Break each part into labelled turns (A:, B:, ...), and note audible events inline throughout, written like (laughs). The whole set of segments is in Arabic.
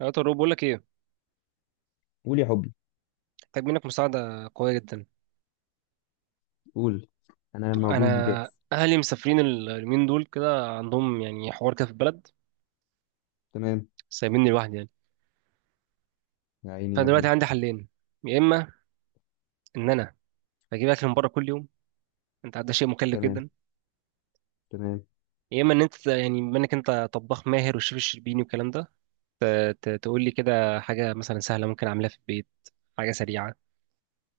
A: يا طارق بقول لك ايه؟
B: قول يا حبي.
A: محتاج منك مساعده قويه جدا.
B: قول، انا موجود
A: انا
B: وجاهز.
A: اهلي مسافرين اليومين دول كده عندهم يعني حوار كده في البلد.
B: تمام.
A: سايبيني لوحدي يعني.
B: يا عيني
A: فانا
B: يا
A: دلوقتي
B: ابني.
A: عندي حلين. يا اما ان انا بجيب اكل من بره كل يوم. انت عارف ده شيء مكلف
B: تمام،
A: جدا.
B: تمام.
A: يا اما ان انت يعني بما انك انت طباخ ماهر والشيف الشربيني والكلام ده تقول لي كده حاجه مثلا سهله ممكن اعملها في البيت. حاجه سريعه.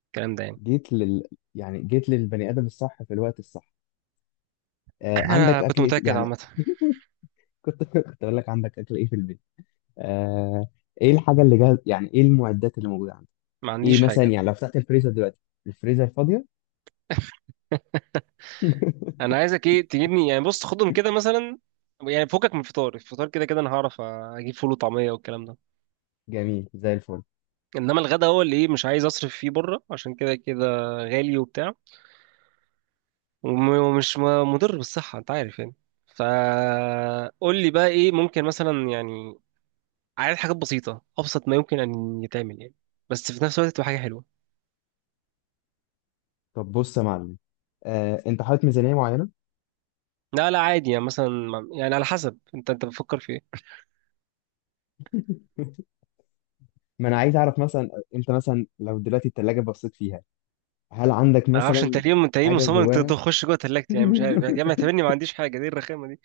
A: الكلام ده يعني.
B: جيت لل يعني جيت للبني ادم الصح في الوقت الصح.
A: (clears throat)
B: آه،
A: (laughs) انا
B: عندك
A: كنت
B: اكل ايه
A: متاكد
B: يعني؟
A: عامه.
B: كنت (laughs) كنت اقول لك عندك اكل ايه في البيت. آه، ايه الحاجه اللي جاهز؟ يعني ايه المعدات اللي موجوده عندك؟
A: ما عنديش
B: ايه مثلا؟
A: حاجه.
B: يعني لو فتحت الفريزر دلوقتي، الفريزر فاضيه. (laughs)
A: انا عايزك ايه تجيبني يعني بص خدهم كده مثلا. يعني فكك من الفطار، الفطار كده كده انا هعرف اجيب فول وطعميه والكلام ده.
B: جميل زي الفل.
A: انما الغدا هو اللي ايه مش عايز اصرف فيه بره عشان كده كده غالي وبتاع. وم- ومش م- مضر بالصحه انت عارف يعني. فقول لي بقى ايه ممكن مثلا يعني. عايز حاجات بسيطه ابسط ما يمكن ان يتعمل يعني، بس في نفس الوقت تبقى حاجه حلوه.
B: طب بص يا معلم، آه، انت حاطط ميزانيه معينه؟
A: لا لا عادي يعني مثلا. يعني على حسب انت بتفكر في ايه.
B: ما انا عايز اعرف مثلا، انت مثلا لو دلوقتي التلاجة بصيت فيها، هل عندك
A: انا معرفش انت
B: مثلا
A: ليه
B: حاجه
A: مصمم انت
B: جواها؟
A: تخش جوه تلاجتي
B: (laughs)
A: يعني مش عارف يعني يا عم اعتبرني ما عنديش حاجه دي الرخامه دي.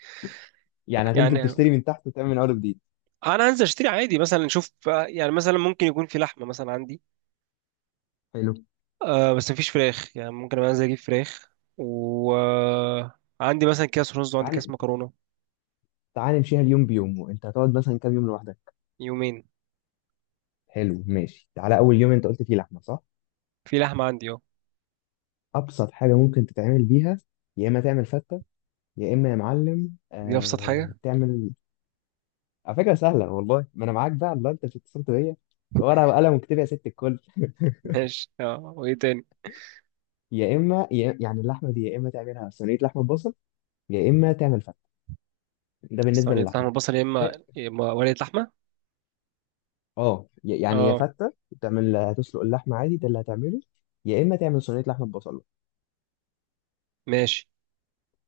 B: يعني هتنزل
A: يعني
B: تشتري من تحت وتعمل من اول جديد؟
A: انا انزل اشتري عادي مثلا اشوف. يعني مثلا ممكن يكون في لحمه مثلا عندي.
B: حلو.
A: آه بس مفيش فراخ يعني ممكن أبقى انزل اجيب فراخ. وعندي مثلا كاس رز وعندي كاس
B: تعال،
A: مكرونه.
B: تعال نمشيها اليوم بيوم. وانت هتقعد مثلا كام يوم لوحدك؟
A: يومين.
B: حلو، ماشي. تعالى اول يوم انت قلت فيه لحمه، صح؟
A: في لحمه عندي اه.
B: ابسط حاجه ممكن تتعمل بيها، يا اما تعمل فته، يا اما يا معلم
A: دي ابسط
B: آه
A: حاجه (laughs)
B: تعمل. على فكره سهله والله، ما انا معاك بقى الله، انت مش اتصلت بيا؟ ورقه وقلم، وكتب يا ست الكل.
A: ماشي اه وايه تاني؟
B: يا اما يا يعني اللحمه دي يا اما تعملها صينيه لحمه بصل، يا اما تعمل فته. ده بالنسبه
A: صينيه
B: للحمه.
A: لحمه بصل، يا اما، يا إما ورقه لحمه.
B: اه، يعني يا
A: اه
B: فته تعمل، هتسلق اللحمه عادي، ده اللي هتعمله. يا اما تعمل صينيه لحمه ببصله.
A: ماشي.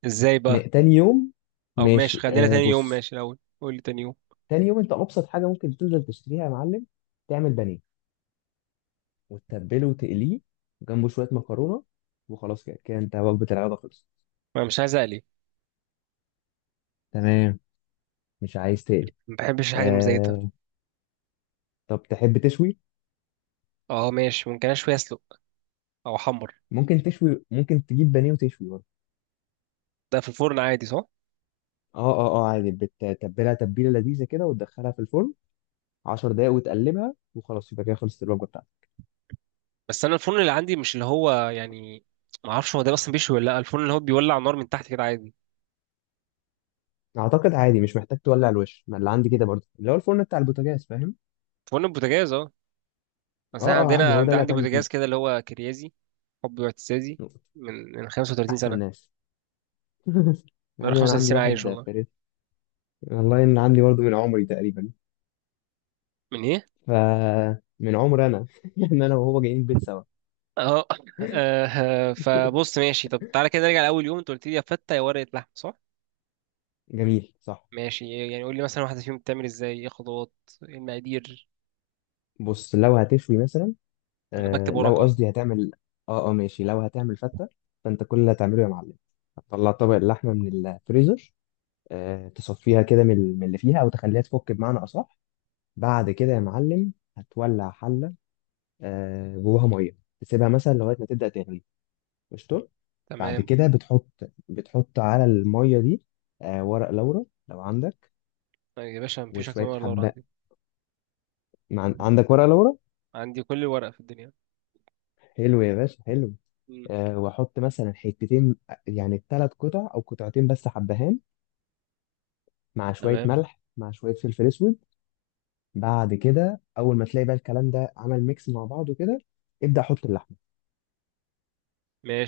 A: ازاي بقى؟
B: تاني يوم،
A: او ماشي
B: ماشي
A: خلينا
B: آه
A: تاني يوم،
B: بص،
A: ماشي الاول قول لي تاني يوم.
B: تاني يوم انت ابسط حاجه ممكن تنزل تشتريها يا معلم، تعمل بانيه وتتبله وتقليه، جنبه شويه مكرونه، وخلاص كده كده انت وجبه العياده خلصت.
A: ما مش عايز اقلي.
B: تمام، مش عايز تقلي.
A: ما بحبش الحاجه المزيته.
B: آه، طب تحب تشوي؟
A: اه ماشي ممكن اشوي اسلق او احمر.
B: ممكن تشوي، ممكن تجيب بانيه وتشوي برضه.
A: ده في الفرن عادي صح؟
B: اه اه اه عادي، بتتبلها تتبيله لذيذه كده وتدخلها في الفرن 10 دقايق وتقلبها، وخلاص يبقى كده خلصت الوجبه بتاعتك.
A: بس انا الفرن اللي عندي مش اللي هو يعني. ما اعرفش هو ده اصلا بيشوي ولا لا. الفرن اللي هو بيولع نار من تحت كده عادي.
B: اعتقد عادي، مش محتاج تولع الوش. ما اللي عندي كده برضه، اللي هو الفرن بتاع البوتاجاز، فاهم؟
A: فرن البوتاجاز اه.
B: اه
A: بس انا
B: اه عادي،
A: عندنا
B: هو ده اللي
A: عندي
B: هتعمل
A: بوتاجاز
B: فيه.
A: كده اللي هو كريازي. حبي واعتزازي. من 35
B: احسن
A: سنه.
B: ناس. (laughs)
A: بقى
B: عادي، انا
A: 35
B: عندي
A: سنه عايش
B: واحد
A: والله.
B: فريد. والله ان عندي برضه من عمري تقريبا.
A: من ايه؟
B: ف من عمري انا (laughs) انا وهو جايين البيت سوا.
A: اه (laughs) آه، فبص ماشي. طب تعالى كده نرجع لاول يوم، انت قلت لي يا فته يا ورقه لحمه صح؟
B: جميل، صح.
A: ماشي يعني قول لي مثلا واحده فيهم بتعمل ازاي، ايه خطوات، ايه المقادير؟
B: بص لو هتشوي مثلا،
A: انا بكتب
B: آه لو
A: ورقه أهو.
B: قصدي هتعمل. اه اه ماشي، لو هتعمل فتة، فانت كل اللي هتعمله يا معلم، هتطلع طبق اللحمة من الفريزر. آه، تصفيها كده من اللي فيها، او تخليها تفك بمعنى اصح. بعد كده يا معلم، هتولع حلة، آه، جواها مية، تسيبها مثلا لغاية ما تبدأ تغلي. قشطة. بعد
A: تمام.
B: كده بتحط على المية دي، آه، ورق لورا لو عندك.
A: طيب يا باشا مفيش اكتر من
B: وشوية
A: ورقه
B: حبة.
A: عندي.
B: عندك ورق لورا؟
A: عندي كل الورقه في الدنيا.
B: حلو يا باشا، حلو.
A: مم.
B: آه، واحط مثلا حتتين، يعني ثلاث قطع او قطعتين بس حبهان، مع شوية
A: تمام
B: ملح، مع شوية فلفل اسود. بعد كده اول ما تلاقي بقى الكلام ده عمل ميكس مع بعضه كده، ابدأ حط اللحمة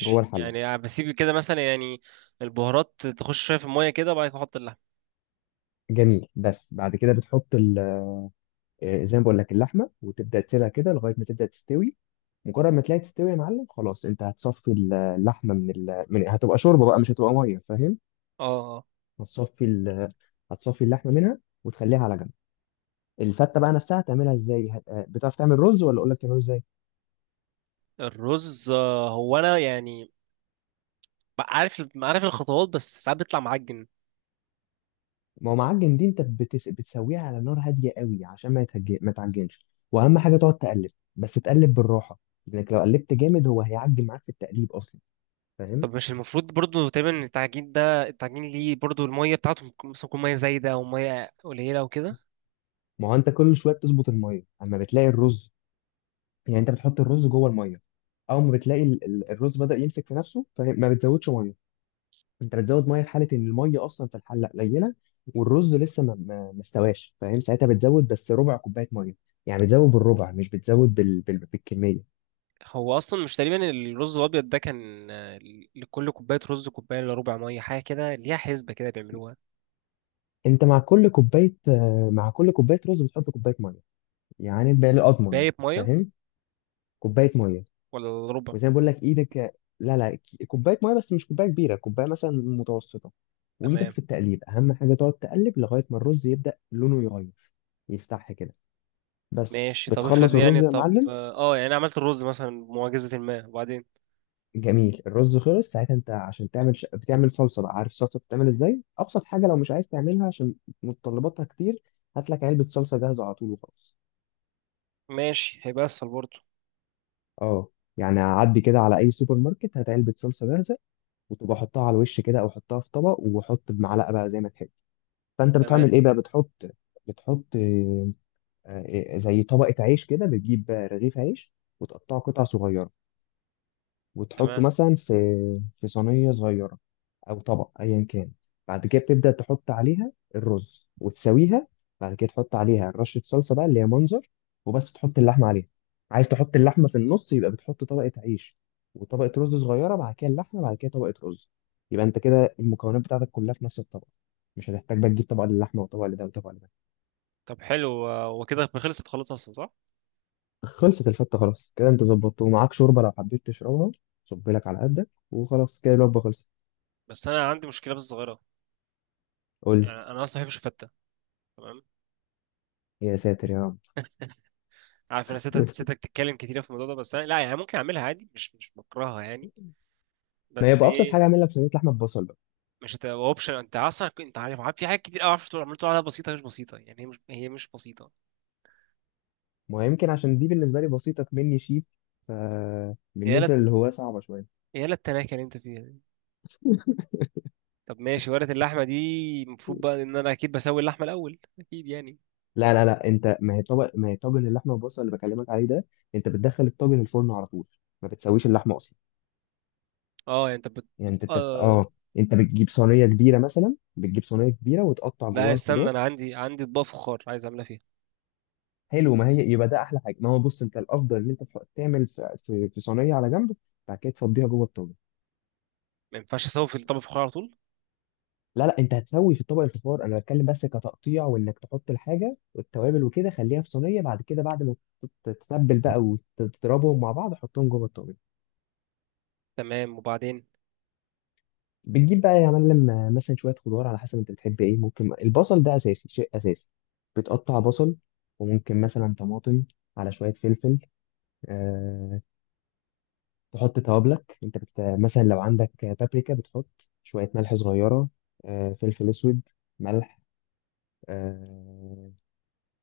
B: جوه الحلة.
A: يعني بسيب كده مثلا يعني البهارات تخش شويه في الميه كده وبعد كده احط اللحم.
B: جميل، بس بعد كده بتحط، آه، زي ما بقول لك اللحمه، وتبدا تسيبها كده لغايه ما تبدا تستوي. مجرد ما تلاقي تستوي يا معلم خلاص، انت هتصفي اللحمه من من، هتبقى شوربه بقى مش هتبقى ميه، فاهم؟
A: اه اه.
B: هتصفي ال... هتصفي اللحمه منها وتخليها على جنب. الفته بقى نفسها هتعملها ازاي؟ آه، بتعرف تعمل رز ولا اقول لك تعمله ازاي؟
A: الرز آه، هو انا يعني عارف عارف الخطوات بس ساعات بيطلع معجن.
B: ما هو معجن دي انت بتسويها على نار هاديه قوي عشان ما ما تعجنش. واهم حاجه تقعد تقلب، بس تقلب بالراحه، لانك لو قلبت جامد هو هيعجن معاك في التقليب اصلا، فاهم؟
A: طب مش المفروض برضو تقريبا إن التعجين ده، التعجين ليه برضو الميه بتاعته ممكن- مثلا تكون ميه زايده او ميه قليله او كده.
B: ما هو انت كل شويه بتظبط الميه اما بتلاقي الرز. يعني انت بتحط الرز جوه الميه، اول ما بتلاقي الرز بدأ يمسك في نفسه فما بتزودش ميه. انت بتزود ميه في حاله ان الميه اصلا في الحله قليله والرز لسه ما استواش، فاهم؟ ساعتها بتزود بس ربع كوبايه ميه، يعني بتزود بالربع مش بتزود بالكميه.
A: هو اصلا مش تقريبا الرز الابيض ده كان آه، لكل كوبايه رز كوبايه الا ربع ميه، حاجه كده ليها حسبه كده بيعملوها.
B: انت مع كل كوبايه، آه، مع كل كوبايه رز بتحط كوبايه ميه، يعني بقى اضمن،
A: باقي ميه
B: فاهم؟ كوبايه ميه.
A: ولا ربع؟
B: وزي ما بقول لك ايدك، لا لا، كوبايه ميه، بس مش كوبايه كبيره، كوبايه مثلا متوسطه. وايدك
A: تمام
B: في التقليب اهم حاجه، تقعد تقلب لغايه ما الرز يبدا لونه يغير، يفتح كده، بس
A: ماشي. طب افرض
B: بتخلص
A: يعني،
B: الرز يا
A: طب
B: معلم.
A: اه يعني أنا عملت الرز مثلا بمعجزة ما، وبعدين؟
B: جميل، الرز خلص. ساعتها انت عشان تعمل بتعمل صلصه بقى، عارف الصلصه بتتعمل ازاي؟ ابسط حاجه لو مش عايز تعملها عشان متطلباتها كتير، هات لك علبه صلصه جاهزه على طول وخلاص.
A: ماشي هيبقى اسهل برضه.
B: اه. يعني عدي كده على اي سوبر ماركت، هات علبه صلصه جاهزه، وتبقى حطها على الوش كده، او حطها في طبق وحط بمعلقه بقى زي ما تحب. فانت
A: تمام.
B: بتعمل ايه بقى؟ بتحط آه، آه، زي طبقه عيش كده، بتجيب آه، رغيف عيش وتقطعه قطع صغيره، وتحطه
A: تمام.
B: مثلا في في صينيه صغيره او طبق ايا كان. بعد كده بتبدا تحط عليها الرز وتسويها. بعد كده تحط عليها رشه صلصه بقى اللي هي منظر، وبس تحط اللحمه عليها. عايز تحط اللحمه في النص، يبقى بتحط طبقه عيش وطبقه رز صغيره، بعد كده اللحمه، بعد كده طبقه رز. يبقى انت كده المكونات بتاعتك كلها في نفس الطبق، مش هتحتاج بقى تجيب طبق للحمه وطبق لده وطبق لده.
A: طب حلو آه، وكده خلصت خلاص اصلا صح؟
B: خلصت الفتة خلاص، كده انت ظبطته ومعاك شوربة لو حبيت تشربها، صب لك على قدك وخلاص، كده الوجبة خلصت.
A: بس انا عندي مشكلة بس صغيرة.
B: قول
A: يعني
B: لي.
A: انا اصلا ما بحبش الفتة. تمام.
B: يا ساتر يا رب.
A: عارف انا ستك
B: (laughs)
A: ستك تتكلم كتير في الموضوع ده، بس انا لا يعني ممكن اعملها عادي مش بكرهها يعني.
B: ما
A: بس
B: يبقى ابسط
A: ايه.
B: حاجة اعمل لك صينية لحمة ببصل بقى.
A: مش هتبقى اوبشن انت اصلا انت عارف، عارف في حاجات كتير قوي عارف تقول عملت عليها بسيطة مش بسيطة، يعني هي مش بسيطة.
B: ما يمكن عشان دي بالنسبة لي بسيطة مني شيف،
A: يا لا،
B: فبالنسبة للي هو صعبة شوية.
A: يا لا التناكة اللي انت فيها. طب ماشي ورقة اللحمة دي، المفروض بقى ان انا اكيد بسوي اللحمة الاول اكيد يعني.
B: لا لا لا، انت ما هي طبق، ما هي طاجن اللحمة بالبصل اللي بكلمك عليه ده، انت بتدخل الطاجن الفرن على طول، ما بتسويش اللحمة اصلا.
A: اه يعني انت
B: يعني انت انت
A: آه...
B: اه انت
A: مم.
B: بتجيب صينية كبيرة، مثلا بتجيب صينية كبيرة وتقطع
A: لا
B: جواها
A: استنى
B: الخضار.
A: انا عندي اطباق فخار عايز اعملها فيها.
B: حلو، ما هي يبقى ده احلى حاجه. ما هو بص انت الافضل ان انت تعمل في صينيه على جنب، بعد كده تفضيها جوه الطاجن.
A: ما ينفعش اسوي في الطبق فخار على طول؟
B: لا لا، انت هتسوي في طبق الفخار، انا بتكلم بس كتقطيع وانك تحط الحاجه والتوابل وكده، خليها في صينيه، بعد كده بعد ما تت- تتبل بقى وتضربهم مع بعض، حطهم جوه الطاجن.
A: تمام، وبعدين؟
B: بتجيب بقى يا معلم آه، مثلا شويه خضار، على حسب انت بتحب ايه. ممكن البصل ده اساسي، شيء اساسي. بتقطع بصل، وممكن مثلا طماطم، على شويه فلفل، آه، تحط توابلك. انت مثلا لو عندك بابريكا، بتحط شوية ملح صغيرة، آه، فلفل اسود، ملح، آه،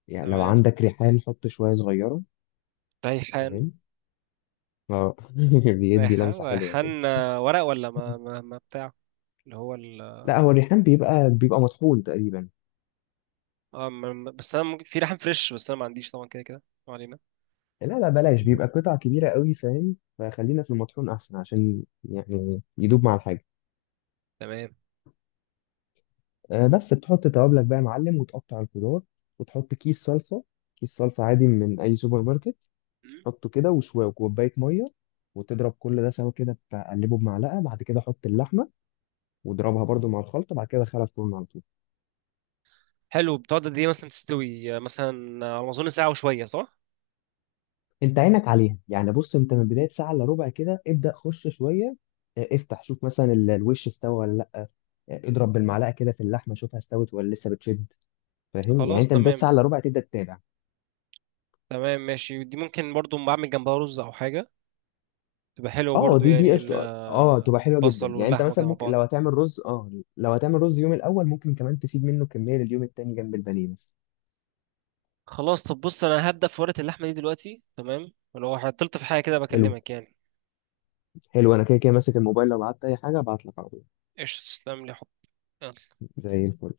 B: يعني لو
A: تمام.
B: عندك ريحان حط شوية صغيرة،
A: ريحان
B: فاهم؟ اه، (laughs) بيدي لمسة حلوة كده.
A: ريحان آه، ورق ولا ما بتاع اللي هو ال...
B: لا، هو الريحان بيبقى بيبقى مطحون تقريبا.
A: اه ما- بس انا ممكن... في ريحان فريش بس انا ما عنديش طبعا. كده كده ما علينا.
B: لا لا، بلاش، بيبقى قطع كبيرة قوي، فاهم؟ فخلينا في المطحون احسن عشان يعني يدوب مع الحاجة.
A: تمام.
B: آه، بس بتحط توابلك بقى يا معلم وتقطع الخضار، وتحط كيس صلصة، كيس صلصة عادي من أي سوبر ماركت.
A: مم.
B: حطه كده، وشويه وكوبايه ميه، وتضرب كل ده سوا كده، تقلبه بمعلقه، بعد كده حط اللحمه واضربها برضو مع الخلطه، بعد كده دخلها الفرن على طول.
A: حلو. بتقعد قد ايه مثلا تستوي آه، مثلا آه، على ما اظن ساعة وشوية صح؟
B: انت عينك عليها، يعني بص انت من بدايه ساعه الا ربع كده ابدا خش شويه، اه، افتح شوف مثلا الوش استوى ولا لا، اه، اضرب بالمعلقه كده في اللحمه، شوفها استوت ولا لسه بتشد، فاهم؟ يعني
A: خلاص
B: انت من بدايه ساعه
A: تمام.
B: الا ربع تبدا تتابع.
A: تمام ماشي. دي ممكن برضو بعمل جنبها رز او حاجه، تبقى حلوه
B: اه
A: برضو
B: دي دي
A: يعني
B: قشطه، اه تبقى حلوه جدا.
A: البصل
B: يعني انت
A: واللحمه
B: مثلا
A: كده مع
B: ممكن لو
A: بعض.
B: هتعمل رز، اه لو هتعمل رز يوم الاول ممكن كمان تسيب منه كميه لليوم التاني جنب البانيه بس.
A: خلاص طب بص انا هبدا في ورقه اللحمه دي دلوقتي، تمام، ولو عطلت في حاجه كده
B: حلو.
A: بكلمك يعني.
B: حلو، انا كده كده ماسك الموبايل، لو قعدت اي حاجه ابعت لك على طول.
A: ايش تسلم لي. حب.
B: زي الفل.